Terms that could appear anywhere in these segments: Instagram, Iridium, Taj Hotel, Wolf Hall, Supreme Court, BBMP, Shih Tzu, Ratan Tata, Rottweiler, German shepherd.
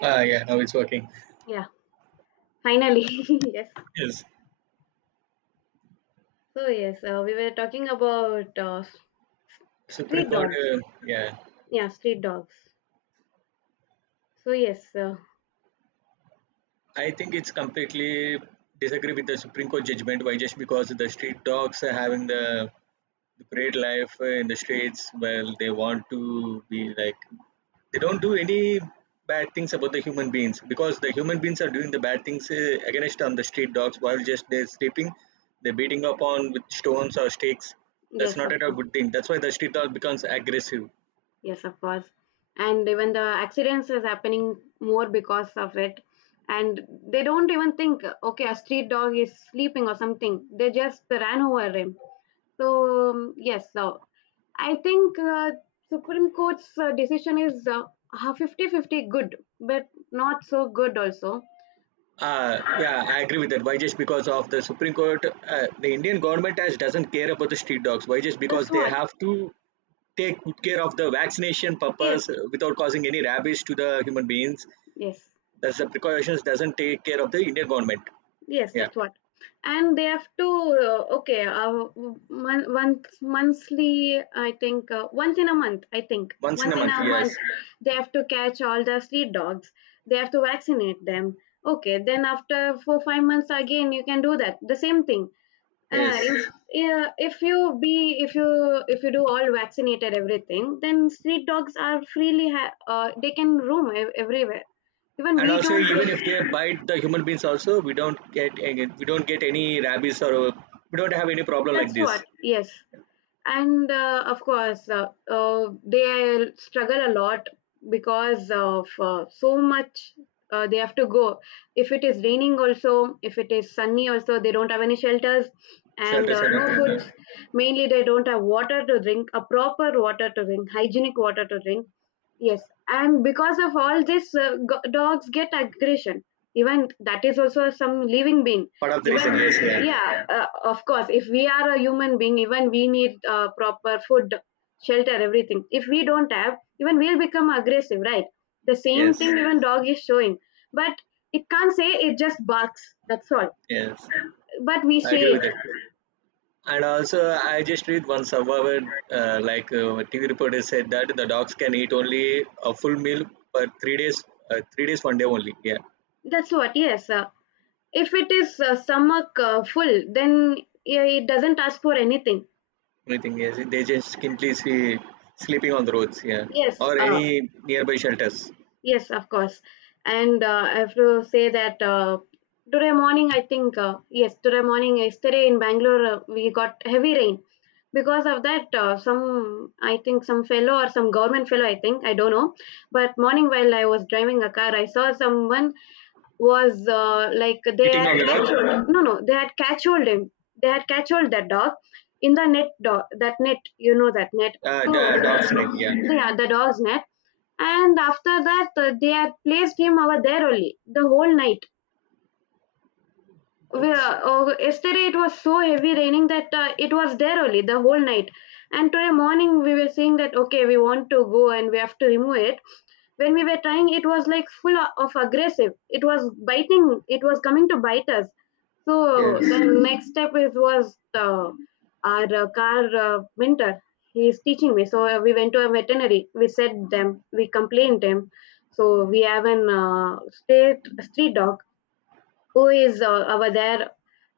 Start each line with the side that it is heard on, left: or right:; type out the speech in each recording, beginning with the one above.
right: Ah, yeah, now it's working.
left: Yeah, finally. Yes.
right: Yes,
left: We were talking about
right: Supreme
left: street
right: Court.
left: dogs.
right: Yeah,
left: Yeah, street dogs. So, yes, uh,
right: I think it's completely disagree with the Supreme Court judgment. Why just because the street dogs are having the great life in the streets? Well, they want to be like they don't do any bad things about the human beings because the human beings are doing the bad things against on the street dogs while just they're sleeping, they're beating up on with stones or sticks. That's
left: yes,
right: not
left: of
right: at all
left: course.
right: good thing. That's why the street dog becomes aggressive.
left: Yes, of course. And even the accidents is happening more because of it. And they don't even think, okay, a street dog is sleeping or something. They just ran over him. So I think Supreme Court's decision is 50 50, good, but not so good also.
right: Yeah, I agree with that. Why just because of the Supreme Court, the Indian government has doesn't care about the street dogs. Why just
left: That's
right: because they
left: what.
right: have to take good care of the vaccination purpose
left: Yes,
right: without causing any rabies to the human beings.
left: yes,
right: That's the precautions doesn't take care of the Indian government.
left: yes.
right: Yeah,
left: That's what. And they have to uh, okay. Uh, once monthly, I think once in a month. I think
right: once in
left: once
right: a
left: in
right: month.
left: a month
right: Yes,
left: they have to catch all the street dogs. They have to vaccinate them. Okay, then after 4 5 months again, you can do that. The same thing. Uh,
right: yes.
left: it's- yeah, if you be if you do all vaccinated everything, then street dogs are they can roam everywhere, even
right: And
left: we
right: also,
left: don't get.
right: even if they bite the human beings, also we don't get we don't get any rabies or we don't have any problem
left: That's
right: like this.
left: what, yes. And of course, they struggle a lot because of so much, they have to go. If it is raining, also, if it is sunny, also, they don't have any shelters and
right: Shelters or
left: no
right: nothing. Yeah.
left: foods. Mainly, they don't have water to drink, a proper water to drink, hygienic water to drink. Yes. And because of all this, dogs get aggression. Even that is also some living being.
right: Part of the
left: Even
right: reason. Yes. Yeah.
left: yeah Of course, if we are a human being, even we need proper food, shelter, everything. If we don't have, even we'll become aggressive, right? The same
right: Yes.
left: thing even dog is showing, but it can't say, it just barks, that's all,
right: Yes.
left: but we
right: I
left: say
right: agree
left: it.
right: with it. And also, I just read one survivor, like TV reporter said that the dogs can eat only a full meal per 3 days, 3 days, one day only. Yeah,
left: That's what yes If it is stomach full, then yeah, it doesn't ask for anything.
right: anything is they just simply see sleeping on the roads. Yeah,
left: yes
right: or
left: uh,
right: any nearby shelters.
left: Yes, of course. And I have to say that today morning, I think, yes, today morning, yesterday in Bangalore, we got heavy rain. Because of that, some, I think, some fellow or some government fellow, I think, I don't know. But morning while I was driving a car, I saw someone was like they
right: Eating
left: had
right: on the dog,
left: catch no, no, they had catch hold him. They had catch hold that dog in the net dog, that net, you know, that net. So,
right: the dog's neck. Yeah,
left: so, yeah, the dog's net. And after that, they had placed him over there only the whole night.
right: that's
left: Well, yesterday it was so heavy raining that it was there only the whole night. And today morning we were saying that okay, we want to go and we have to remove it. When we were trying, it was like full of aggressive. It was biting. It was coming to bite us. So
right: yes.
left: the next step is was our car mentor. He is teaching me. So we went to a veterinary. We said them. We complained them. So we have an state street dog who is over there,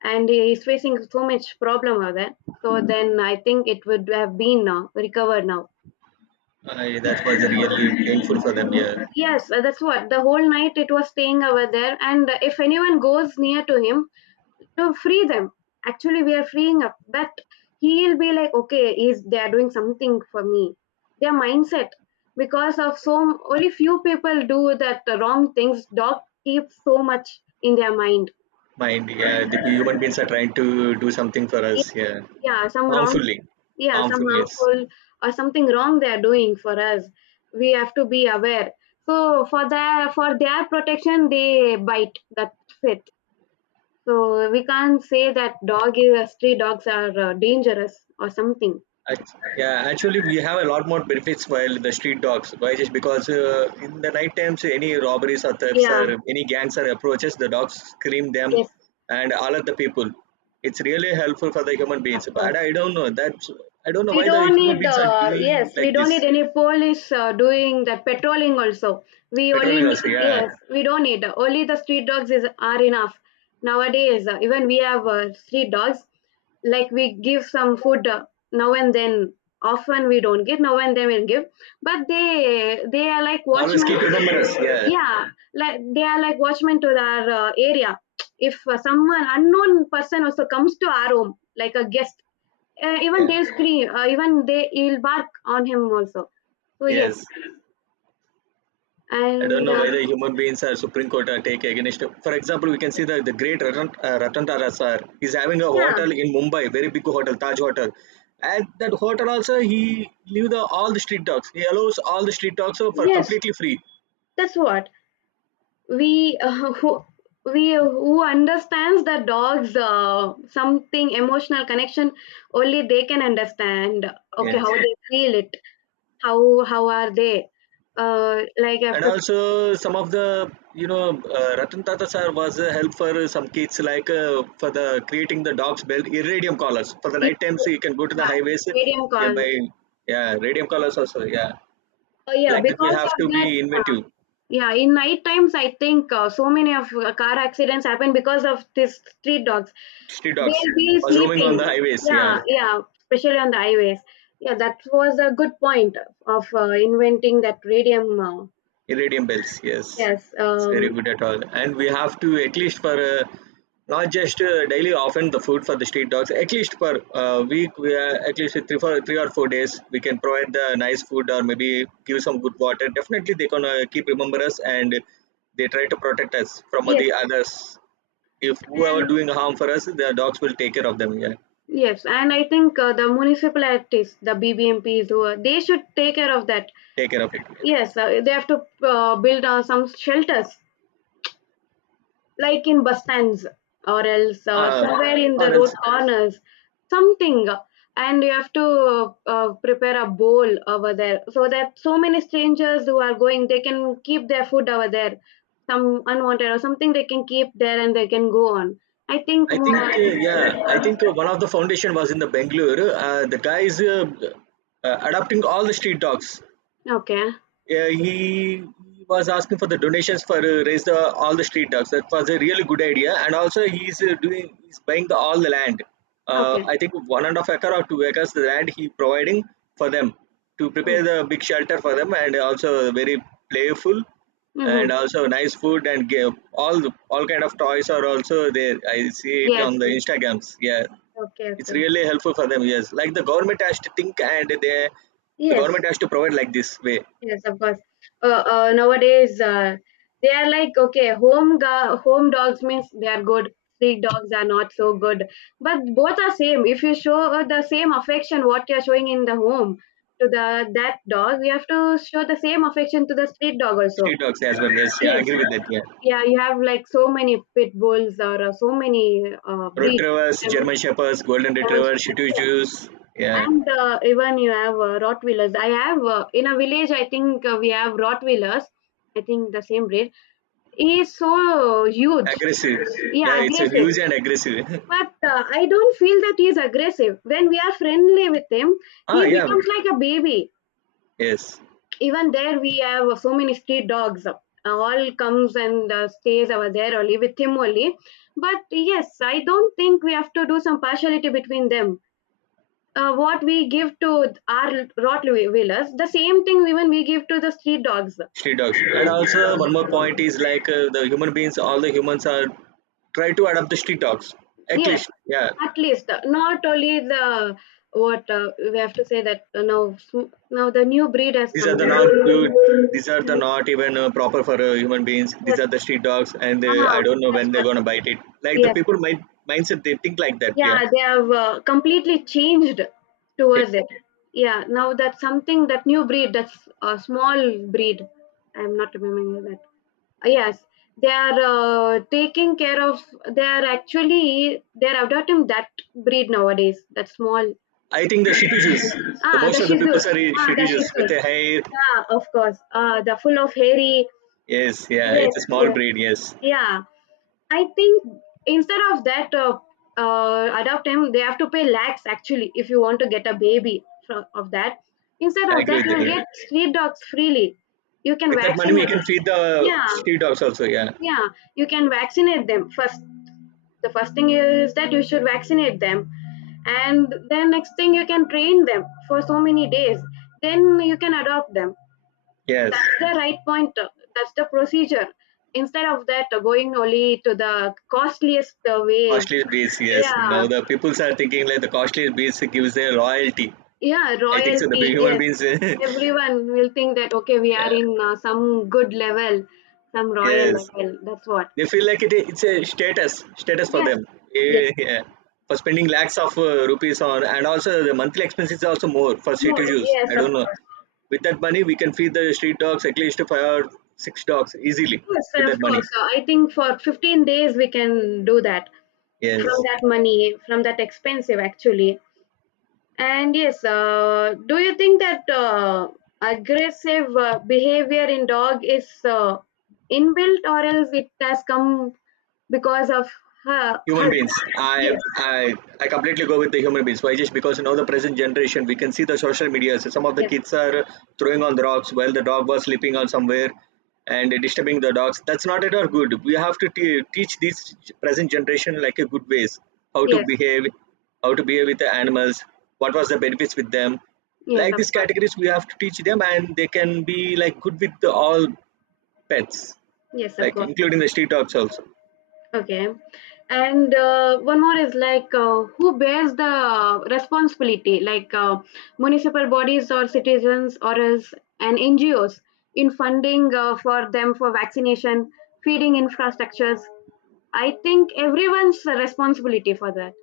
left: and he's facing so much problem over there. So then I think it would have been recovered now.
right: I, that was really painful for them. Yeah,
left: Yes that's what, the whole night it was staying over there. And if anyone goes near to him to free them, actually we are freeing up, but he'll be like, okay, is they are doing something for me, their mindset, because of so, only few people do that wrong things, dog keeps so much in their mind.
right: mind. Yeah, the human beings are trying to do something for us. Yeah,
left: Yeah, some wrong,
right: harmfully,
left: yeah, some
right: harmfulness.
left: harmful or something wrong they are doing for us, we have to be aware. So for their protection they bite, that's it. So we can't say that dog is, stray dogs are dangerous or something.
right: Yeah, actually, we have a lot more benefits while the street dogs. Why? Just because in the night times, any robberies or thefts
left: Yeah,
right: or any gangs or approaches, the dogs scream them
left: yes,
right: and alert the people. It's really helpful for the human
left: of
right: beings.
left: course.
right: But I don't know that's I don't know
left: We
right: why the
left: don't
right: human
left: need,
right: beings are doing
left: yes, we
right: like
left: don't need
right: this.
left: any police doing that patrolling also.
right: Patrolling also, yeah.
left: Yes, we don't need. Only the street dogs is are enough. Nowadays, even we have street dogs. Like we give some food now and then. Often we don't give. Now and then we'll give. But they are like
right: Always
left: watchmen.
right: keep remember us, yeah,
left: Yeah, like they are like watchmen to our area. If someone unknown person also comes to our home, like a guest, even
right: yeah,
left: they'll scream, even they will bark on him also. So yes,
right: yes. I don't
left: and
right: know why the human beings are Supreme Court are take against. For example, we can see that the great Ratan, Ratan Tata sir is having a
left: yeah,
right: hotel in Mumbai, very big hotel, Taj Hotel. At that hotel also, he leave the all the street dogs. He allows all the street dogs for
left: yes,
right: completely free.
left: that's what. We, who, we who understands the dog's something emotional connection, only they can understand okay how
right: Yes,
left: they feel it, how are they like
right: and
left: after,
right: also some of the you know Ratan Tata sir was a help for some kids like for the creating the dogs belt iridium collars for the
left: yeah,
right: night times. You can go to the highways
left: medium call,
right: by yeah radium collars also yeah
left: yeah,
right: like that we
left: because
right: have
left: of
right: to be
left: that. Yeah,
right: inventive.
left: Yeah, in night times, I think so many of car accidents happen because of these street dogs.
right: Street dogs
left: They'll be
right: was roaming
left: sleeping.
right: on the highways. Yeah,
left: Yeah, yeah, especially on the highways. Yeah, that was a good point of inventing that radium.
right: iridium bells. Yes,
left: Yes,
right: it's very good at all. And we have to at least for not just daily, often the food for the street dogs. At least per week, we are at least three for 3 or 4 days. We can provide the nice food or maybe give some good water. Definitely, they gonna keep remember us and they try to protect us from
left: yes,
right: the others. If whoever
left: and
right: doing harm for us, the dogs will take care of them. Yeah,
left: yes, and I think the municipalities, the BBMPs, who are, they should take care of that.
right: take care of it. Yeah.
left: Yes, they have to build some shelters, like in bus stands or else
right: Uh,
left: somewhere in the
right: or
left: road
right: else
left: corners, something. And you have to prepare a bowl over there, so that so many strangers who are going they can keep their food over there, some unwanted or something they can keep there and they can go on. I think
right: I
left: more,
right: think yeah, I think one of the foundation was in the Bangalore. The guys adopting all the street dogs.
left: okay,
right: Yeah, he was asking for the donations for raise the all the street dogs. That was a really good idea, and also he's buying the all the land.
left: okay.
right: I think 1.5 acre or 2 acres the land he providing for them to
left: Hmm,
right: prepare the big shelter for them, and also very playful,
left: mm-hmm.
right: and also nice food and give all kind of toys are also there. I see it
left: Yes,
right: on the
left: yes.
right: Instagrams. Yeah,
left: Okay,
right: it's
left: okay.
right: really helpful for them. Yes, like the government has to think and they the
left: Yes.
right: government has to provide like this way.
left: Yes, of course. Nowadays, they are like, okay, home dogs means they are good. Street dogs are not so good. But both are same. If you show the same affection what you are showing in the home to the that dog, you have to show the same affection to the street dog also.
right: Street dogs as well. Yes, yeah, I
left: Yes.
right: agree with that. Yeah,
left: Yeah, you have like so many pit bulls or so many breeds.
right: retrievers,
left: Um,
right: German shepherds, golden
left: someone's-
right: retrievers, Shih Tzus. Yeah,
left: and even you have Rottweilers. I have in a village. I think we have Rottweilers. I think the same breed. He is so huge.
right: aggressive. Yeah,
left: Yeah,
right: it's a
left: aggressive.
right: huge and aggressive.
left: But I don't feel that he is aggressive. When we are friendly with him,
right: ah,
left: he
right: yeah.
left: becomes like a baby.
right: Yes,
left: Even there, we have so many street dogs. All comes and stays over there only with him only. But yes, I don't think we have to do some partiality between them. What we give to our Rottweilers, the same thing even we give to the street dogs.
right: street dogs. And also one more point is like the human beings. All the humans are try to adopt the street dogs. At
left: Yes,
right: least, yeah.
left: at least not only the, what we have to say that now the new breed has
right: These are
left: come.
right: the not good. These are the not even proper for human beings. These
left: Yes,
right: are the street dogs, and
left: ah,
right: I don't know
left: that's
right: when
left: what.
right: they're gonna bite it. Like the
left: Yes,
right: people mindset, they think like that. Yeah.
left: yeah, they have completely changed
right: Okay.
left: towards it. Yeah, now that's something, that new breed, that's a small breed. I'm not remembering that. Yes, they are taking care of. They are adopting that breed nowadays. That small.
right: I think the Shitujus, the
left: Ah,
right: most
left: the
right: of the
left: Shih
right: people
left: Tzus.
right: are in
left: Ah, the Shih
right: Shitujus with
left: Tzus.
right: the hair.
left: Yeah, of course. The full of hairy.
right: Yes, yeah,
left: Yes,
right: it's a small
left: yes.
right: breed. Yes,
left: Yeah, I think instead of that, adopt him, they have to pay lakhs actually if you want to get a baby from, of that. Instead
right: I
left: of
right: agree
left: that,
right: with that.
left: you
right: Yeah,
left: get street dogs freely. You can
right: with that money we
left: vaccinate.
right: can feed the
left: Yeah,
right: street dogs also. Yeah,
left: yeah. You can vaccinate them first. The first thing is that you should vaccinate them, and then next thing you can train them for so many days. Then you can adopt them.
right: yes,
left: That's the right point, that's the procedure, instead of that, going only to the costliest way.
right: costliest beasts. Yes,
left: Yeah,
right: now the people's are thinking like the costliest beasts gives their loyalty.
left: yeah,
right: I think so. The
left: royalty,
right: human
left: yes.
right: beings. yeah.
left: Everyone will think that okay we are in some good level, some royal
right: Yes.
left: level, that's what.
right: They feel like it's a status for
left: Yes,
right: them.
left: yes,
right: Eh, yeah. For spending lakhs of rupees on, and also the monthly expenses are also more for
left: more,
right: city use.
left: yes,
right: I
left: of
right: don't know.
left: course.
right: With that money, we can feed the street dogs at least five or six dogs easily
left: Yes,
right: with
left: of
right: that
left: course.
right: money.
left: I think for 15 days we can do that, from
right: Yes.
left: that money, from that expensive actually. And yes, do you think that aggressive behavior in dog is inbuilt or else it has come because of
right: Human
left: her?
right: beings. i
left: Yes,
right: i i completely go with the human beings. Why? Just because now the present generation we can see the social media, so some of the
left: yes,
right: kids are throwing on the rocks while the dog was sleeping on somewhere and disturbing the dogs. That's not at all good. We have to teach this present generation like a good ways, how to
left: yes,
right: behave, how to behave with the animals, what was the benefits with them.
left: yes,
right: Like
left: of
right: these
left: course.
right: categories we have to teach them and they can be like good with the all pets,
left: Yes, of
right: like
left: course.
right: including the street dogs also.
left: Okay. And one more is like who bears the responsibility, like municipal bodies or citizens or as and NGOs in funding for them for vaccination, feeding infrastructures. I think everyone's responsibility for that.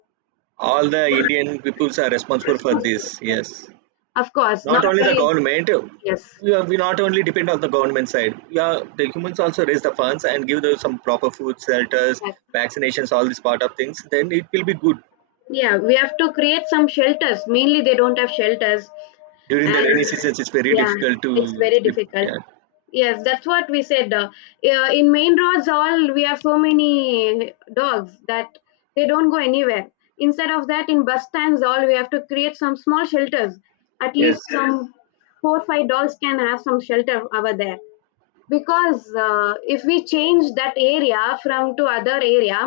right: All the Indian peoples are responsible for
left: Responsibility.
right: this.
left: Yes.
right: Yes,
left: Of course, not
right: not only the
left: only
right: government.
left: yes.
right: We, are, we not only depend on the government side. Yeah, the humans also raise the funds and give them some proper food, shelters,
left: Yes.
right: vaccinations, all this part of things. Then it will be good.
left: Yeah, we have to create some shelters. Mainly, they don't have shelters.
right: During the rainy
left: And
right: seasons, it's very
left: yeah,
right: difficult
left: it's
right: to
left: very
right: sleep.
left: difficult.
right: Yeah.
left: Yes, that's what we said, yeah, in main roads all we have so many dogs, that they don't go anywhere. Instead of that, in bus stands all we have to create some small shelters, at
right: Yes.
left: least some 4 5 dogs can have some shelter over there. Because if we change that area from to other area,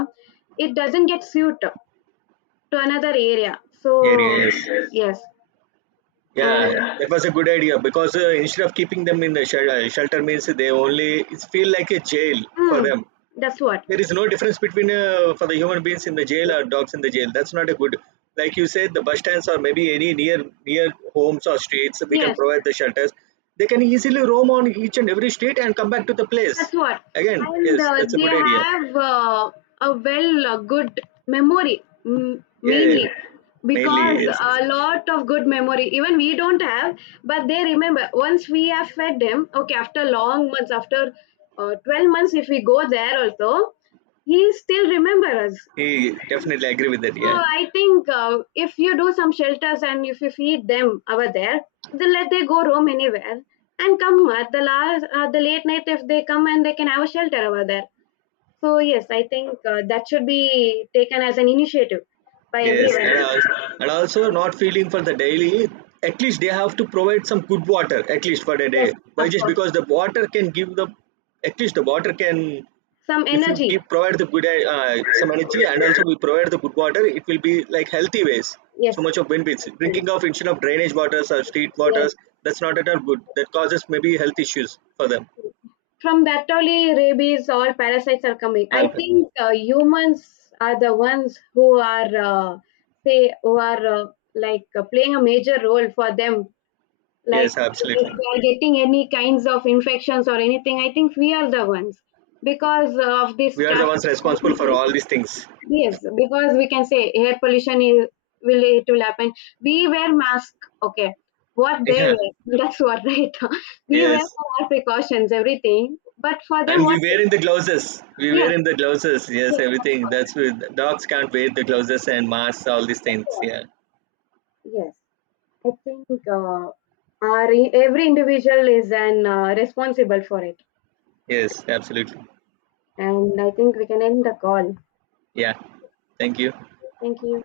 left: it doesn't get suit to another area.
right: Yeah.
left: So
right: Yes.
left: yes,
right: Yeah.
left: and,
right: That was a good idea because instead of keeping them in the shelter means they only it feel like a jail for
left: mm,
right: them.
left: that's what.
right: There is no difference between for the human beings in the jail
left: Yes,
right: or dogs in the jail. That's not a good. Like you said, the bus stands or maybe any near homes or streets, we can
left: yes,
right: provide the shelters. They can easily roam on each and every street and come back to the place
left: that's what.
right: again.
left: And
right: Yes, that's a
left: they
right: good idea.
left: have a well good memory,
right: Yeah,
left: mainly,
right: mainly
left: because
right: yes, yes.
left: a lot of good memory even we don't have, but they remember once we have fed them, okay, after long months, after 12 months if we go there also, he still remember us.
right: He definitely agree with that.
left: So
right: Yeah,
left: I think if you do some shelters and if you feed them over there, then let they go roam anywhere and come at the last, the late night, if they come and they can have a shelter over there. So yes, I think that should be taken as an initiative by
right: yes,
left: everyone.
right: and also not feeling for the daily, at least they have to provide some good water at least for a day.
left: Yes,
right: Why
left: of
right: just
left: course.
right: because the water can give the, at least the water can,
left: Some
right: if you give
left: energy.
right: provide the good some energy and also we provide the good water, it will be like healthy ways, so
left: Yes,
right: much of benefits
left: actually.
right: drinking of instead of drainage waters or street
left: Yes.
right: waters. That's not at all good. That causes maybe health issues for them.
left: From that only rabies or parasites are coming. I
right: Alf-
left: think humans are the ones who are say, who are like playing a major role for them. Like
right: yes, absolutely,
left: if they are getting any kinds of infections or anything, I think we are the ones, because of this
right: we are the
left: traffic.
right: ones responsible for all these things.
left: Yes, because we can say air pollution is, will it will happen. We wear mask, okay. What they
right: yeah,
left: wear, that's what, right. We
right: yes
left: wear for our precautions, everything. But for them,
right: and
left: what?
right: we
left: Yes,
right: wear in the gloves, yes,
left: yes, that's
right: everything.
left: what.
right: That's with dogs can't wear the gloves and masks all these
left: That's
right: things.
left: what.
right: Yeah,
left: Yes, I think our every individual is an responsible for it,
right: yes, absolutely.
left: and I think we can end the call.
right: Yeah, thank you.
left: Thank you.